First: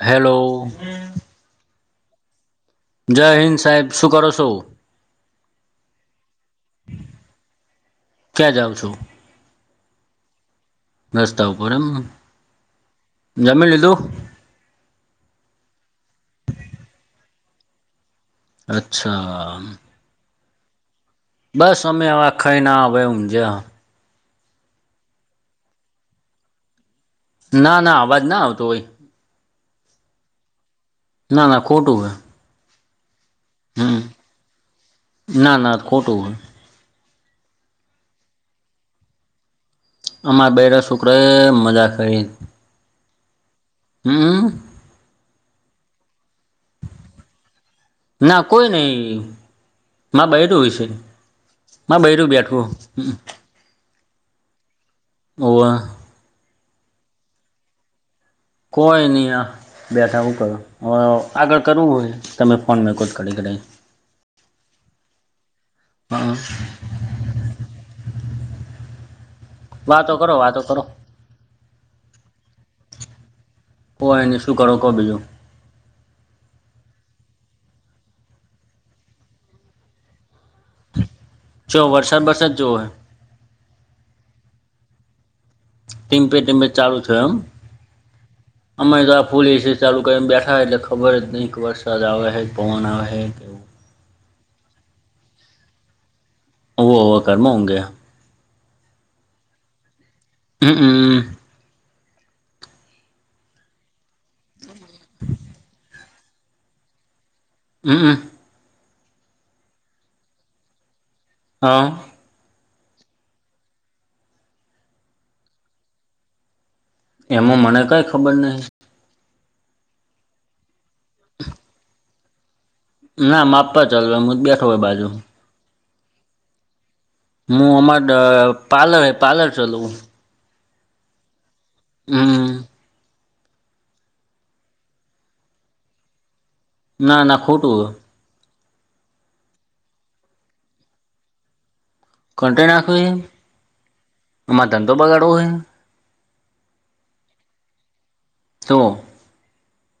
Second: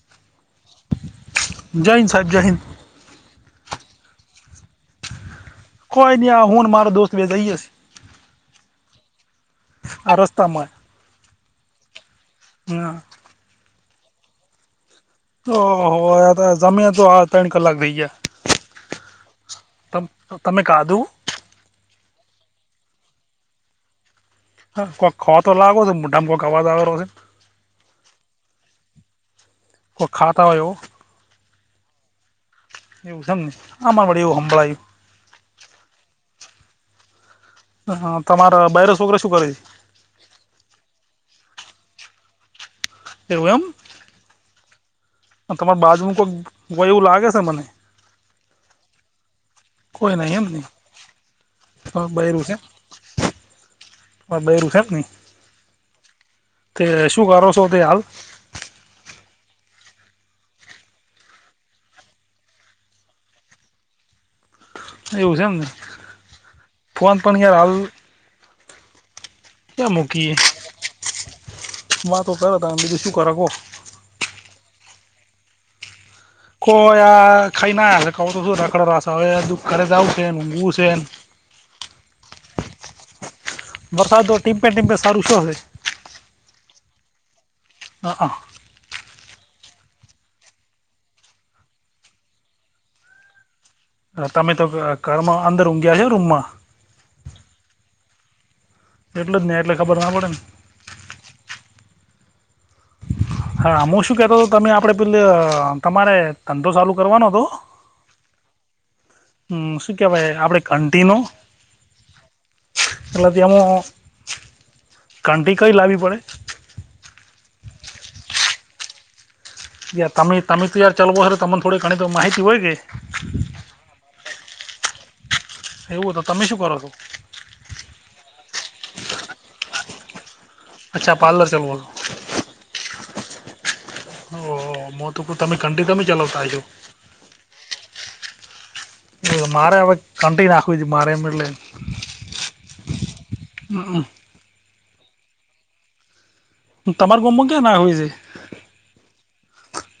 Hello. જય હિંદ સાહેબ જય હિંદ. જય હિંદ સાહેબ શું કરો છો. કોઈની હું મારે દોસ્ત બે જઈએ છે. ક્યાં જાઓ છો. આ રસ્તામા રસ્તા ઉપર એમ. જમી લીધું? ઓહો આતો જમી તો આ ત્રણ કલાક થઈ ગયા. અચ્છા. તમ તો તમે ખાધું? બસ અમે આ હવે ખઈને આ હવે ઊંઘ્યા. હા કોઈક ખો તો લાગો છો મોઢામાં કોક અવાજ આવે રો તે. ના ના અવાજ ના આવતો હોય. કોક ખાતા હોય એવો. ના ના ખોટું હે. એવું સે એમ ને? આમાં વરી એવું હભળાયું. ના ના ખોટું હે. હ તમારા બઇરી શોકરે શું કરે છે? અમારા બૈરા સોકરા એ મજા કરે ને. એવું એમ. હમ તમાર બાજુમાં કોક હોય એવું લાગે છે મને. ના કોઈ નહીં. કોઈ માર નહીં એમ બૈરું નહીં હશે. મારું તમારું બૈરું છે બેઠું હે. હઆ તમારું બૈરું છે એમને? હોવ તે શું કરો છો તે હાલ? કોઈ નહી આ. બેઠાવું કરું હ આગળ કરવું હોય તમે ફોન મેં કો જ કટી કઢાઈ. એવું છે એમને? હા ફોન પણ કે હાલ ક્યા વાતો કરો મૂકીએે વાતો કરો વાતો કર તારે બીજું શું કરે કો. કોય ની શું કરો કો બીજું. કો ખાઈ ના તો શું નાકડ હવે દુઃખ ઘરે જાવું છે અને ઊંઘવું છે ને. જો વરસાદ વરસાદ જ જોવો હે? વરસાદો ટીમપે ટીમ્પે સારું શું હાલે. ટીમ્પે ટીમપે ચાલુ થયો એમ? હઆ અમે તો આ ફૂલ એસી ચાલુ કરીને બેઠા એટલે ખબર જ નહીં કે વરસાદ આવે હે કે પવન આવે હે કે એવું હા તમે તો ઘરમાં અંદર ઊંઘીયા છો રૂમમાં? હોવે હોવે ઘરમાં ઊંઘયા. એટલે જ ને એટલે ખબર ના પડે ને. હમ અ હા હું શું કેતો હતો તમે આપડે પેલ તમારે ધંધો ચાલુ કરવાનો હતો? હમમ અ હમ શું કેવાય આપણે ઘંટીનું. હા એટલે તેમાં ઘંટી કઈ લાવવી પડે? એમાં મને કાઈ ખબર નહિ. યાર તમે તમે તો યાર ચાલવો સર તમને થોડી ઘણી તો માહિતી હોય કે. ના માપપ ચાલવા હુત બેઠો હોય બાજુ. એવું હે તો તમે શું કરો છો? હું અમાર પાર્લર હે પાર્લર ચલવું. અચ્છા પાર્લર ચલવો. હમ ઓહો મો તો કુ તમે ઘંટી તમે ચલાવતા હસો. ના ના ખોટું હહ. એ મારે હવે કંન્ટિન રાખવું મારે એમ એટલે. કન્ટેન નાખવું હે? માર ધંધો બગાડવો હે? મુ તમાર ગોમમા કયાં નાહવી છે. તો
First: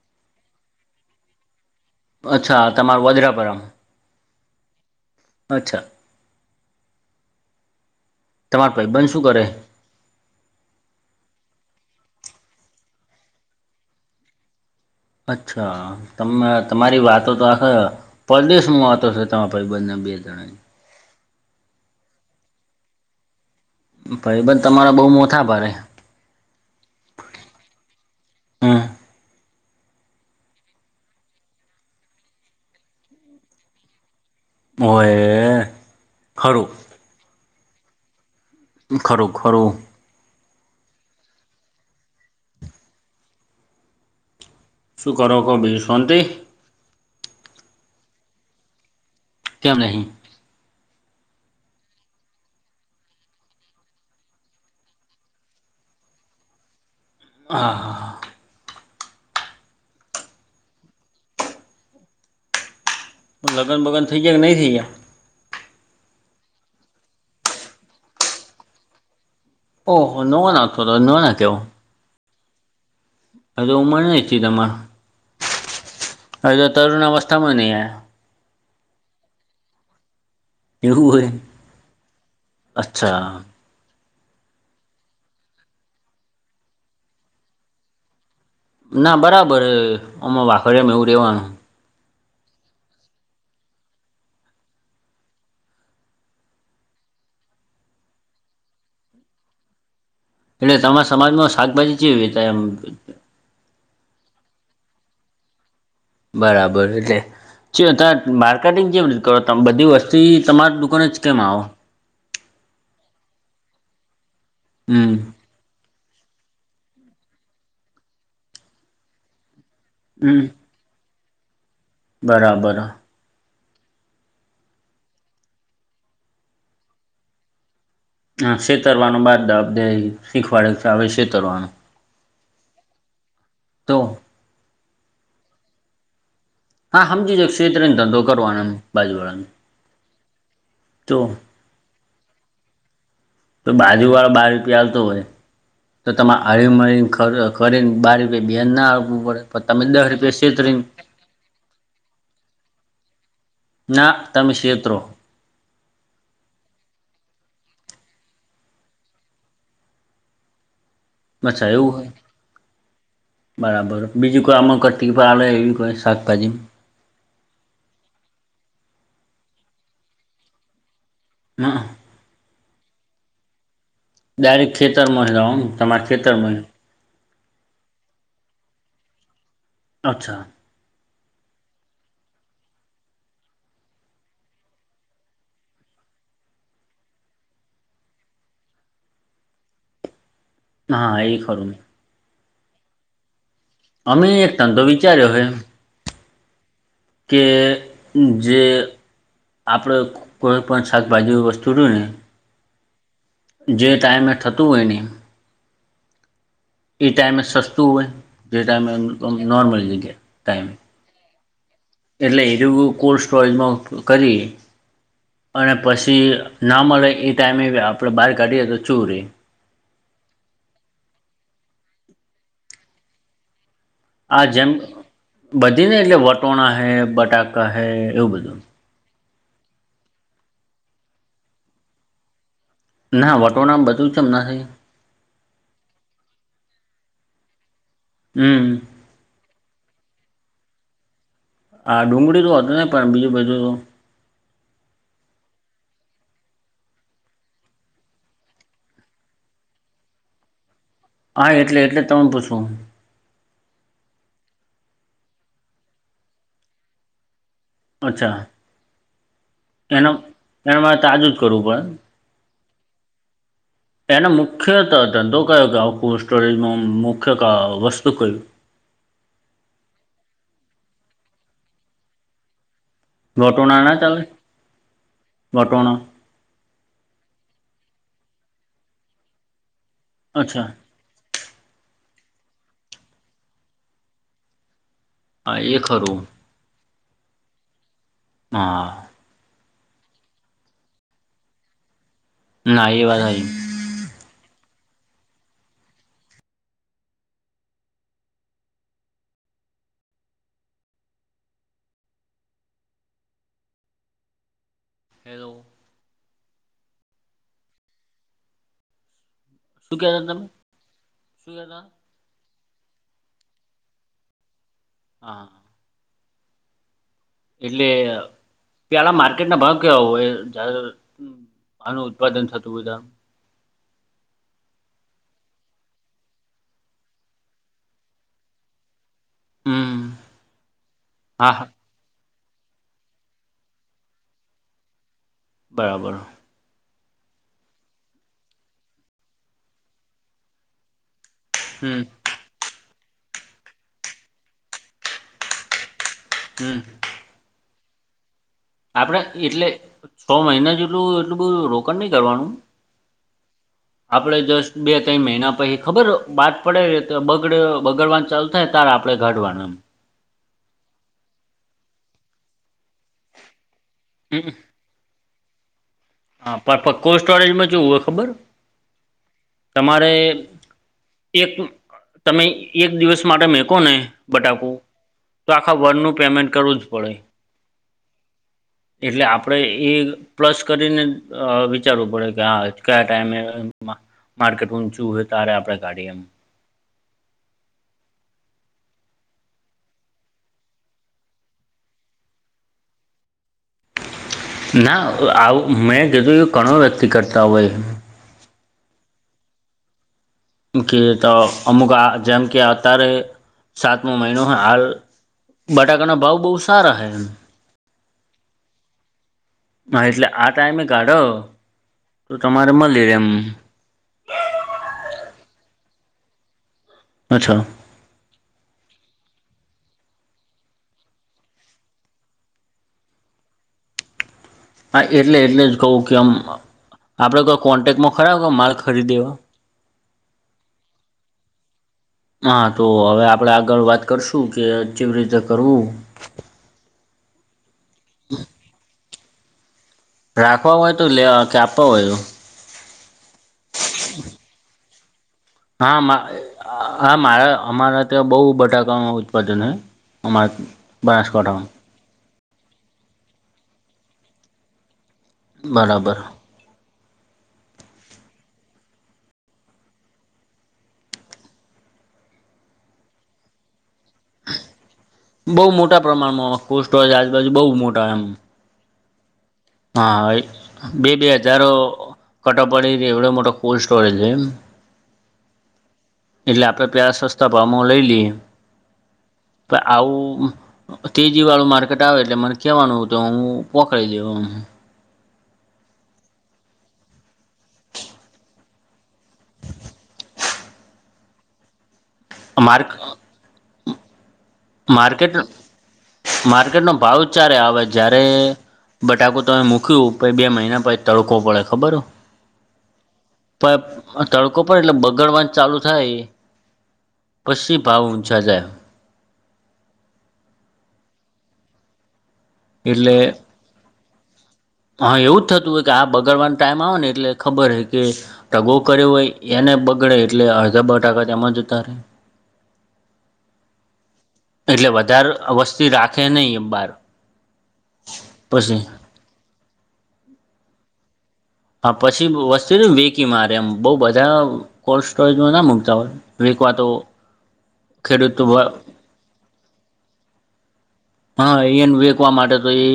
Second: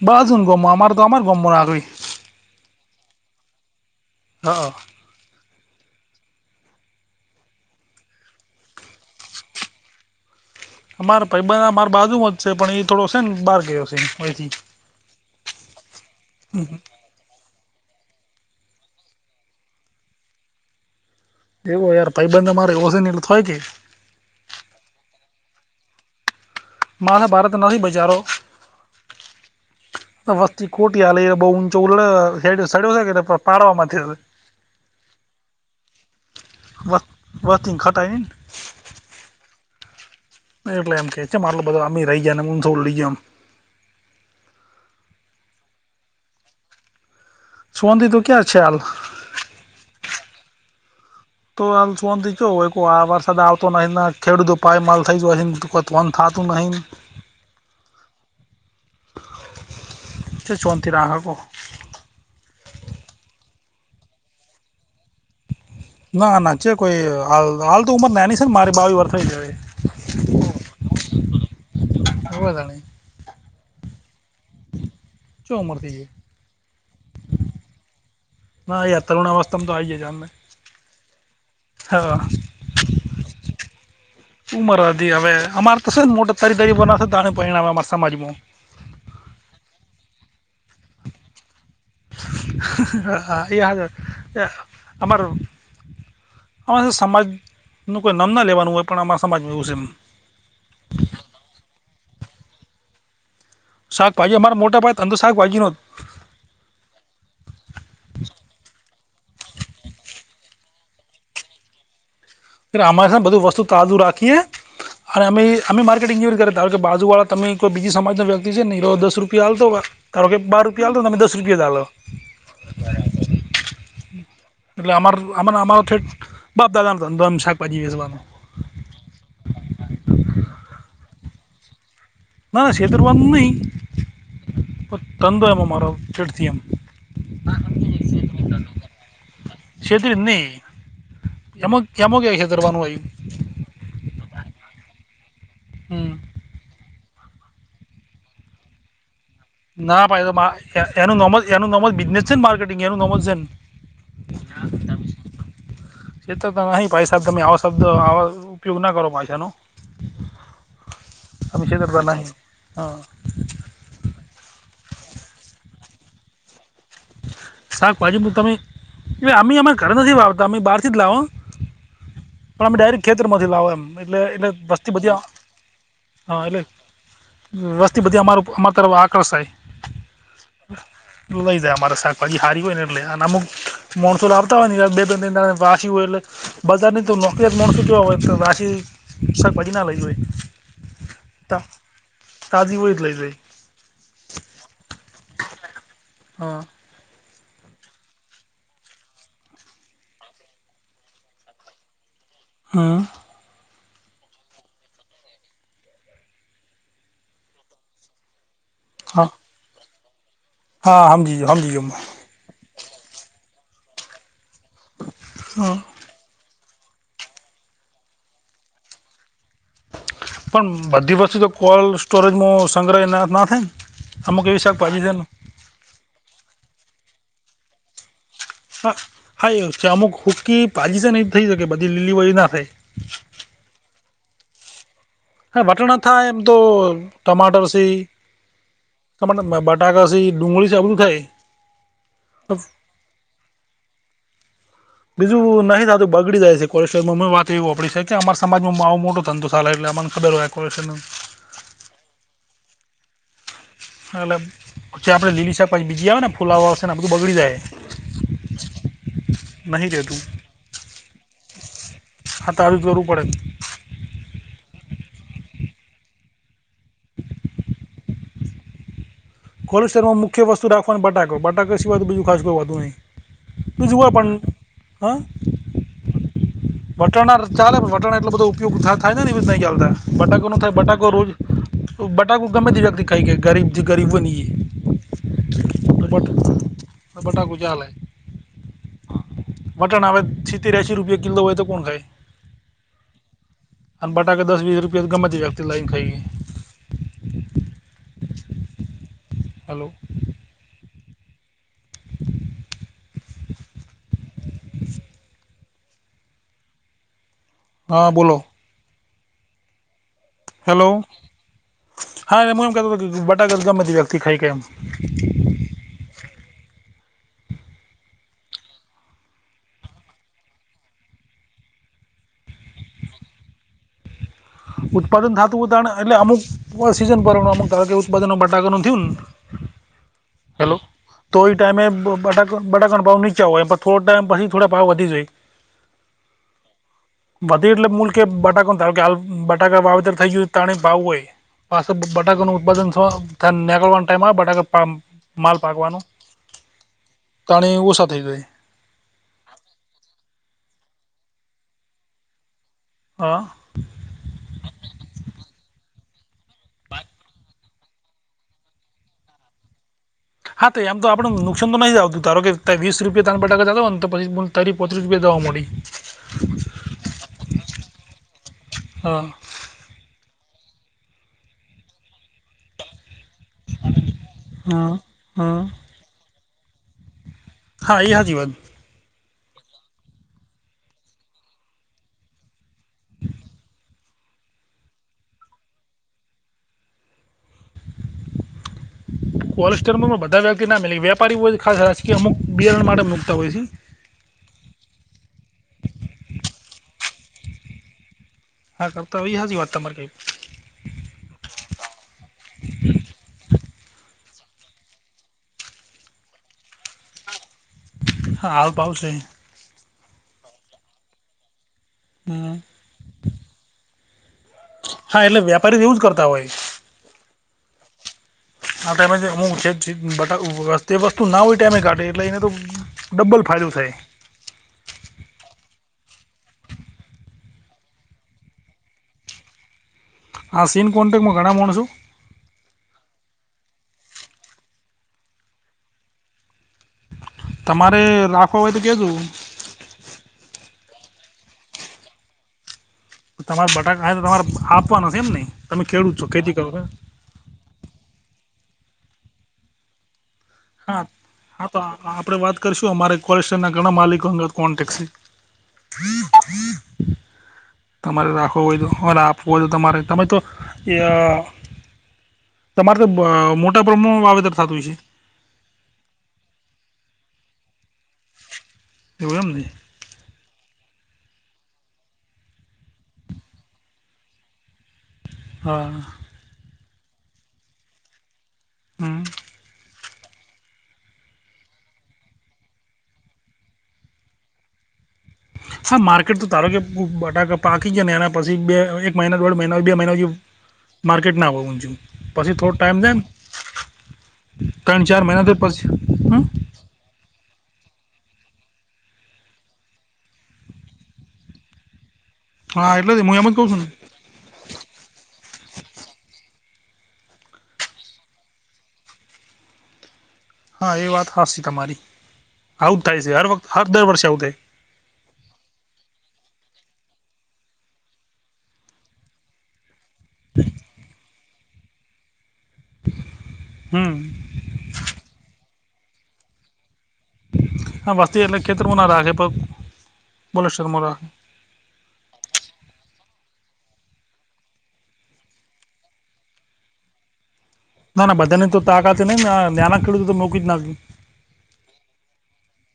બાજુન ગોમમા અમાર તો અમાર ગોમમા નાખવી. અચ્છા તમાર વોદરાપરામ. હ. અચ્છા, તમાર ભઈબંધ શું કરે? અમારે ભઈબંધ અમાર બાજુમાં જ છે પણ એ થોડો શે ને બહાર ગયો છે અહીથી. અચ્છા તમ તમારી વાતો તો આખ પરદેશમાં વાતો છે તમાર ભઈબંધને બે જણાની. એવું યાર ભઈબંધ અમાર એવો છે ને એટલે હોય કે. ભઈબંધ તમારા બહુ મોથા ભારે. માથાબારે તો બચારો. હમ વસ્તી ખોટી હાલે એ બઉ ઊંચો ઉલડે હેડે સડ્યો કે પાડવામાથે. હોયે ખરું. વાહ વસ્તીમ ખતાય નઈ ન. ખરું ખરું. એટલે એમ કે ચમ આટલો બધો અમે રહી ગયા ને હું સૌ લઈ ગયા એમ. શું કરો કો બીજું શોન્તિ? શોન્તિ તો ક્યા છે હાલ. કેમ નહીં? તો હાલ શોન્તિ ચો હોય કો આ વરસાદ આવતો નહીં ન ખેડૂતો પાયમાલ થઈ જો હેન કોમ થાતું નહીંન. [inaudible] હા હા. ચે શોન્તિ રાખે કો. લગન બગન થઈ ગયા કે નહીં થઈ ગયાં? ના ના ચે કોઈ હાલ હાલ તો ઉંમર નેની છે ને મારે બાવી વરહ થઈ ગયા હે. ઓહો નવો ના થ તો તો નવે ના કેવાય. હોવે ધણી. હવે ઉંમર નહીં થઈ તમાર ચો ઉંમર થઈ ગઈ હજુ તો તરુણ અવસ્થામાં ય નઈ આયા. ના યાર, તરુણ અવસ્થામાં તો આઈ ગયા છ અમે. એવું હે? હા અચ્છા. ઉંમર હતી હવે અમારે તો છે જ મોટા તરી તારી બનાશે તણ પયણાવામ અમાર સમાજમાં. ના બરાબર હે અમાર વાખડિયામ એવું રહેવાનું. હા હા એ [unintelligible] અમાર અમારે શું સમાજનું કોઈ નામ ના લેવાનું હોય પણ અમારા સમાજમાં એવું શે એમ. એટલે તમારાં સમાજમાં શાકભાજી ચેવી વેચાય એમ. શાકભાજી અમારે મોટાપાયે ધંધો શાકભાજીનો. બરાબર એટલે ચ ત્યાં માર્કેટિંગ કેવી રીતે કરો તમે બધી વસ્તી તમારા દુકાને જ કેમ આવ? અમાર શેન બધું વસ્તુ તાજુ રાખીએ. હમ્મ. અને અમે અમે માર્કેટિંગ કેવી રીતે કરે ધારો કે બાજુવાળા તમે કોઈ બીજી સમાજનો વ્યક્તિ છે ને એરો દસ રૂપિયા આલતો હોય ધારો કે હમ બાર રૂપિયા આલતો હોયન તો તમે દસ રૂપિયા જ આલે. બરાબર હ. એટલે અમાર અમારો ઠેટ બાપ દાદાન ધંધો એમ શાકભાજી વેચવાનો. હમ્મ, શેતરવાનો બાપ દા દેય શીખવાડે આવ રીત શેતરવાનું. ના ના શેતરવાનું નહીં. તો [inaudible] એમ અમારો ચડથી એમ. હા સમજી જ ક્ષેત્રીનો ધંધો કરવાનો એમ બાજુ વાળાનો છેતરી જ નહીં તો એમાં [inaudible] છેતરવાનું એય તો બાજુ વાળો બાર રૂપિયા આલતો હોય. તો હમ તમારે હળી મરીને કરીને બાર [inaudible] આવવું પડે. પણ તમે ના દસ ભાઈ રૂપિયા છેતરીને તો એનું નોમ જ એનું નોમ જ [unintelligible] ના તમે શેત્રો. [unintelligible] નહીં ભાય સાહેબ તમે આવો શબ્દ આવાો ઉપયોગ ના કરો ભાષાનો. [inaudible] અચ્છા છેતરતા એવું? નહીં હા બરાબર બીજું કો આમાં [unintelligible] શાકભાજી. શાકભાજી તમે અમે અમારે ઘરે નથી વાવતા અમે બહાર થી જ લાવો. [inaudible] પણ અમે ડાયરેક્ટ ખેતરમાં લાવ એમ એટલે એટલે ડાયરેક્ટ વસ્તી બધી ખેતરમાં જ રહો તમારા હા ખેતરમાં જ. એટલે, વસ્તી બધી અમારું અમારી તરફ આકર્ષાય. અચ્છા. લ લઈ આમ. અરે શાકભાજી સારી હોય ને એટલે અમુક [unintelligible] બજારની તો નોકરી જ મળશે જોવા [unintelligible] હા એ ખરું. તાજી હોય એ જ લઈ [inaudible] અમે એક ધંધો વિચાર્યો હે હા કે જે આપણે કોઈ પણ શાકભાજી વસ્તુ જોઈને. હમ જે ટાઈમે થતું હોય એની. એ ટાઈમે સસ્તુ હોય જે ટાઈમમાં હા નોર્મલ જગ્યા ટાઈમ. હા હમ [unintelligible] એટલે [inaudible] કોલ્ડ સ્ટોરેજમાં કરી અને હમ. પછી. એ ના મલે એ ટાઈમે આપણે બહાર કાઢીએ તો ચૂરી પણ બધી વસ્તુથી તો કોલ્ડ સ્ટોરેજમાં સંગ્રહ ના થાય. આ અમુક એવી જેમ શાકભાજી છે ને બધી ને એટલે વટોણા હૈ, બટાકા હૈ એવું બધું. હા હા એવું છે અમુક હૂકી ભાજી છે નહી થઈ શકે બધી લીલી ભાજી ના થાય. હા વટોણા [inaudible] હા વટોણા થાય એમ તો ટમાટર સે. હમ તમારા બટાકા સી ડુંગળી છે આ બધું થાય. હા ડુંગળી તો હતી ને પણ બીજું બાજુ. [inaudible] બીજું નહી થતું બગડી જાય છે [inaudible] વાત એવી આપડી છે કે અમારા સમાજમાં આવો મોટો ધંધો ચાલે એટલે. [unintelligible] હા એટલે એટલે તમને પૂછું. એટલે પછી આપણે લીલી શાકભાજી બીજી આવે ને ફૂલાવા આવશે ને બધું બગડી જાય. અચ્છા નહીં એના રહેતું એના મારે તાજું જ કરવું પડે. [inaudible] કરવું પડે એને મુખ્ય ત ધંધો કયો કે આ કોલ્ડ સ્ટોરેજમાં મુખ્ય કા વસ્તુ કઈ? [inaudible] વસ્તુ રાખવાનું બટાકો બટાકો સિવાય બીજુ ખાસ કોઈ હોતું નહીં. વટોના ના બીજું હોય ચાલ પણ હા વટોના. વટાણા ચાલે વટાણ એટલો બધો ઉપયોગ થાય ને એ્યા બટાકો નું અચ્છા થાય બટા રોજ બટાકુ ગમે તે વ્યક્તિ ખાાઈ કે ગરીબ જથી ગરીબ વ ન હા એ ખરું હ બટા ગુજાાલલે હા વટણ હવે સિત્તેરશ રૂપિયા કિલો હોય તો કોણ ખાય ના એવા નઈ અને બટાકા દસ વીસ રૂપિયા ગામ માંથી જાતે લાઈન ખાઈએ હલો સ... હેલો હા બોલો શું કેતા તમે હેલો શું કહેતા હા એમાં એમ કેતો હતો બટાકા ગમે તે વ્યક્તિ ખાઈ કે એમ હા એટલે ત્યાંના માર્કેટ ના ભાવ કેવા હોય આનું ઉત્પાદન થતું બધા ઉત્પાદન થતું હોય તાણે એટલે અમુક સીઝન પરનું અમુક કારણ કે ઉત્પાદનમાં બટાકાનું થયું ને હમ્મ. હેલો હા તોઈ હા ટાઈમે બટા બડાકા ના ભાવ નીચા હોય એ થોડા ટાઈમ પછી થોડા ભાવ વધી જ બરાબર વધી એટલે મૂલ કે બટાકો કે બટાકા વાવેતર થઈ ગયું તાણે ભાવ હોય પાસે હમ્મ બટાકાનું ઉત્પાદન ત નીકળવાનો ટાઈમ બટાકા માલ પાકવાનો હમમ.. તણી ઓસા થઈ જોય આપણે એટલે છ મહિના જેટલું એટલું બહુ રોકાણ નહી કરવાનું હા આપડે જસ્ટ બે ત્રણ મહિના પછી ખબર બાદ પડે તો બગડ બગડવાન ચાલ થાય તાર આપણે કાઢવાના હા તો એમ તો આપડું નુકસાન તો નહી જ આવતું ધારોકે કે વીસ રૂપિયા ત બટાકા જતા હોને તો પછી હમ્મ. ત પતરૂપિયા દવા મળડી હા પણ કોલ્ડ સ્ટોરેજમાં ચેવુ હોય ખબર હા તમારે એક તમે એક દિવસ માટે મેકોને બટાકું હા તો હા આખા વર્ષનું પેમેન્ટ કરવું જ પડે હા એ હાચી વાત એટલે આપણેે એ પ્લસ કરીને વિચારવું પડે કે હા કયા ટાઈમેમ માર્કેટ ઊંચું હોય ત્યારે આપણેે કાઢી એમ ટ.. કોલ્ડસ્ટોરેજ બધા વ્યક્તિ ના મેલે વેપારી ખાસ રાજકી અમુક બિયારણ માટે મૂકતા હોય છે ના આવું મેં જીધું એ ઘણો વ્યક્તિ કરતા હોય હા કરતા આવી હાચી વાત તમારી કે તો અમુક આ જેમ કે અત્યારે સાતમો મહિનો હ હાલ બટાકાના ભાવ બહુ સારા હ એમ હા આવ પાાવશે હા એટલે આ ટાઈમે કાઢો તો તમારે મળી રે એમ હા એટલે વ્યાપારી એવું જ કરતા હોય અચ્છા આ ટાઈમે જે હું છે બા વસ્તુ ના હોય ટાઈમે કાટેે એટલે એને તો ડબલ ફાયદો થાય. હા એટલે એટલે જ કહું કે આમ આપડે કોઈ કોન્ટેક્ટમાં ખરા ક માલ ખરીદે એવા હા સીન કોન્ટેક્ટ માં ઘણા મોનસો હા તો હવે આપણેે આગળ વાત કરશું કે કેવી રીતે કરવુ તમારે રાખવા હોય તો કેજો રાખવા હોય તો લે કે આપવા હોય તો તમારે બટાકાાય તો તમારે આપવાનો છે, એમ નહી. [unintelligible] હા મારા અમારા ત્યાં બહુ બટાકાનું ઉત્પાદન છેય અમારા હા હા તો બનાસકાંઠામાં આપડે વાત કરીશું અમારે કોલેજ ના ઘણા માલિક અંગત કો બરાબર [inaudible] તમારે રાખવું હોય તો અને આપવું હોય તો તમારે તમે તો એ તમારે તો મોટા પ્રમાણ વાવેતર થતું છે. બહુ મોટા પ્રમાણમાં કો સો છે આજુબાજુ બહુ મોટા એમ [unintelligible] હા હા બે બે હજારો કટો પડી એવડો મોટો કોલ્ડ સ્ટોરેજ છે એમ હા એટલે આપડે પ્યાાર સસ્તા ભમ લઈ લઈએ હમ તો આવુ તેજી વાળું માર્કેટ આવે એટલે મને કેવાનું તો હું પોકડીી દેવમ [inaudible] હા માર્કેટ તો તારો કે બટાકા પાકી જાય ને એના પછી બે એક મહિના દોઢ મહિના બે મહિના જે માર્કેટ ના આવવા ઊ પછી થોડો માર્ક ટાઈમ દ માર્કેટ મહિના તો પછી હમ માર્કેટનોો ભાવ ચારે આવે જારે બટાકું તમે મૂક્યું પ બે મહિના પછી તડકો પડે ખબર હો. હા એટલે જ હું એમ જ કઉ છ ને તડકો પર એટલે બગડવાંધ ચાલુ થાય પછી ભાવ ઊંચા જાય. હા એ વાત હાસ છે તમારી આઉટ થાય એટલે છે હર વખત હા દર વર્ષે આવુંટ થાય. હા એવું જ થતું હોય કે આ બગડવાનો ટાઈમ આવે ને એટલે ખબર હ કે ઢગો કર્યો હોય. એને બગડે એટલે અડધા બ ટાકા તેમાં જ ઉતારે હમ્મ એટલે વધારે વસ્તી રાખે નહિ એ બાર હા વસ્તી એટલે પછી ખેતરમાં ના રાખે પણ બોલે શક રાખે હા પછી વસ્તુ ને વેકી મારે એમ બહુ બધા કોલ્ડ સ્ટોરેજમાં ના મૂકતા હોય. વેકવા તો ના ના બધાની ખેડૂત તો તાકાત છે ન નાના ખેડૂતો તો મોૂકી જ નાખ હા એને વેકવા માટે તો એ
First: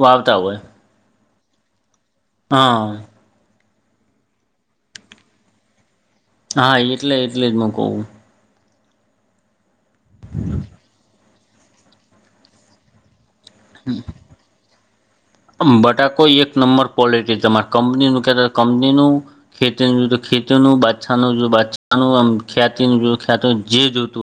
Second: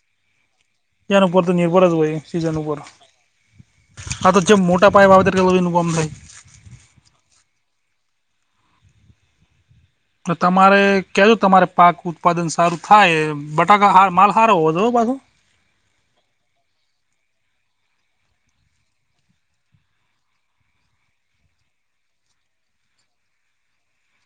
વા આવતા હોય. ત્યાન ઉપર તો નિર્ભર જ ભાઈ સીઝન ઉપર હા આ તો જે મોટા પાાય બાબ કેનમાઈ હા એટલે એટલે જ મું કહુ તમારે કજો તમારે પાક ઉત્પાદન સારુ થાય બટાકા માલ સાર હોો તો પાછો. બટાકો એક નંબર પલિટી તમારે કંપનીનું કહેતા કંપનીનુ ખેતીું જોયું તો ખેતી નું બા્છા નું જો બાા નમ ખ્યાતિ નું જોય ખ્યાત જે જોતુ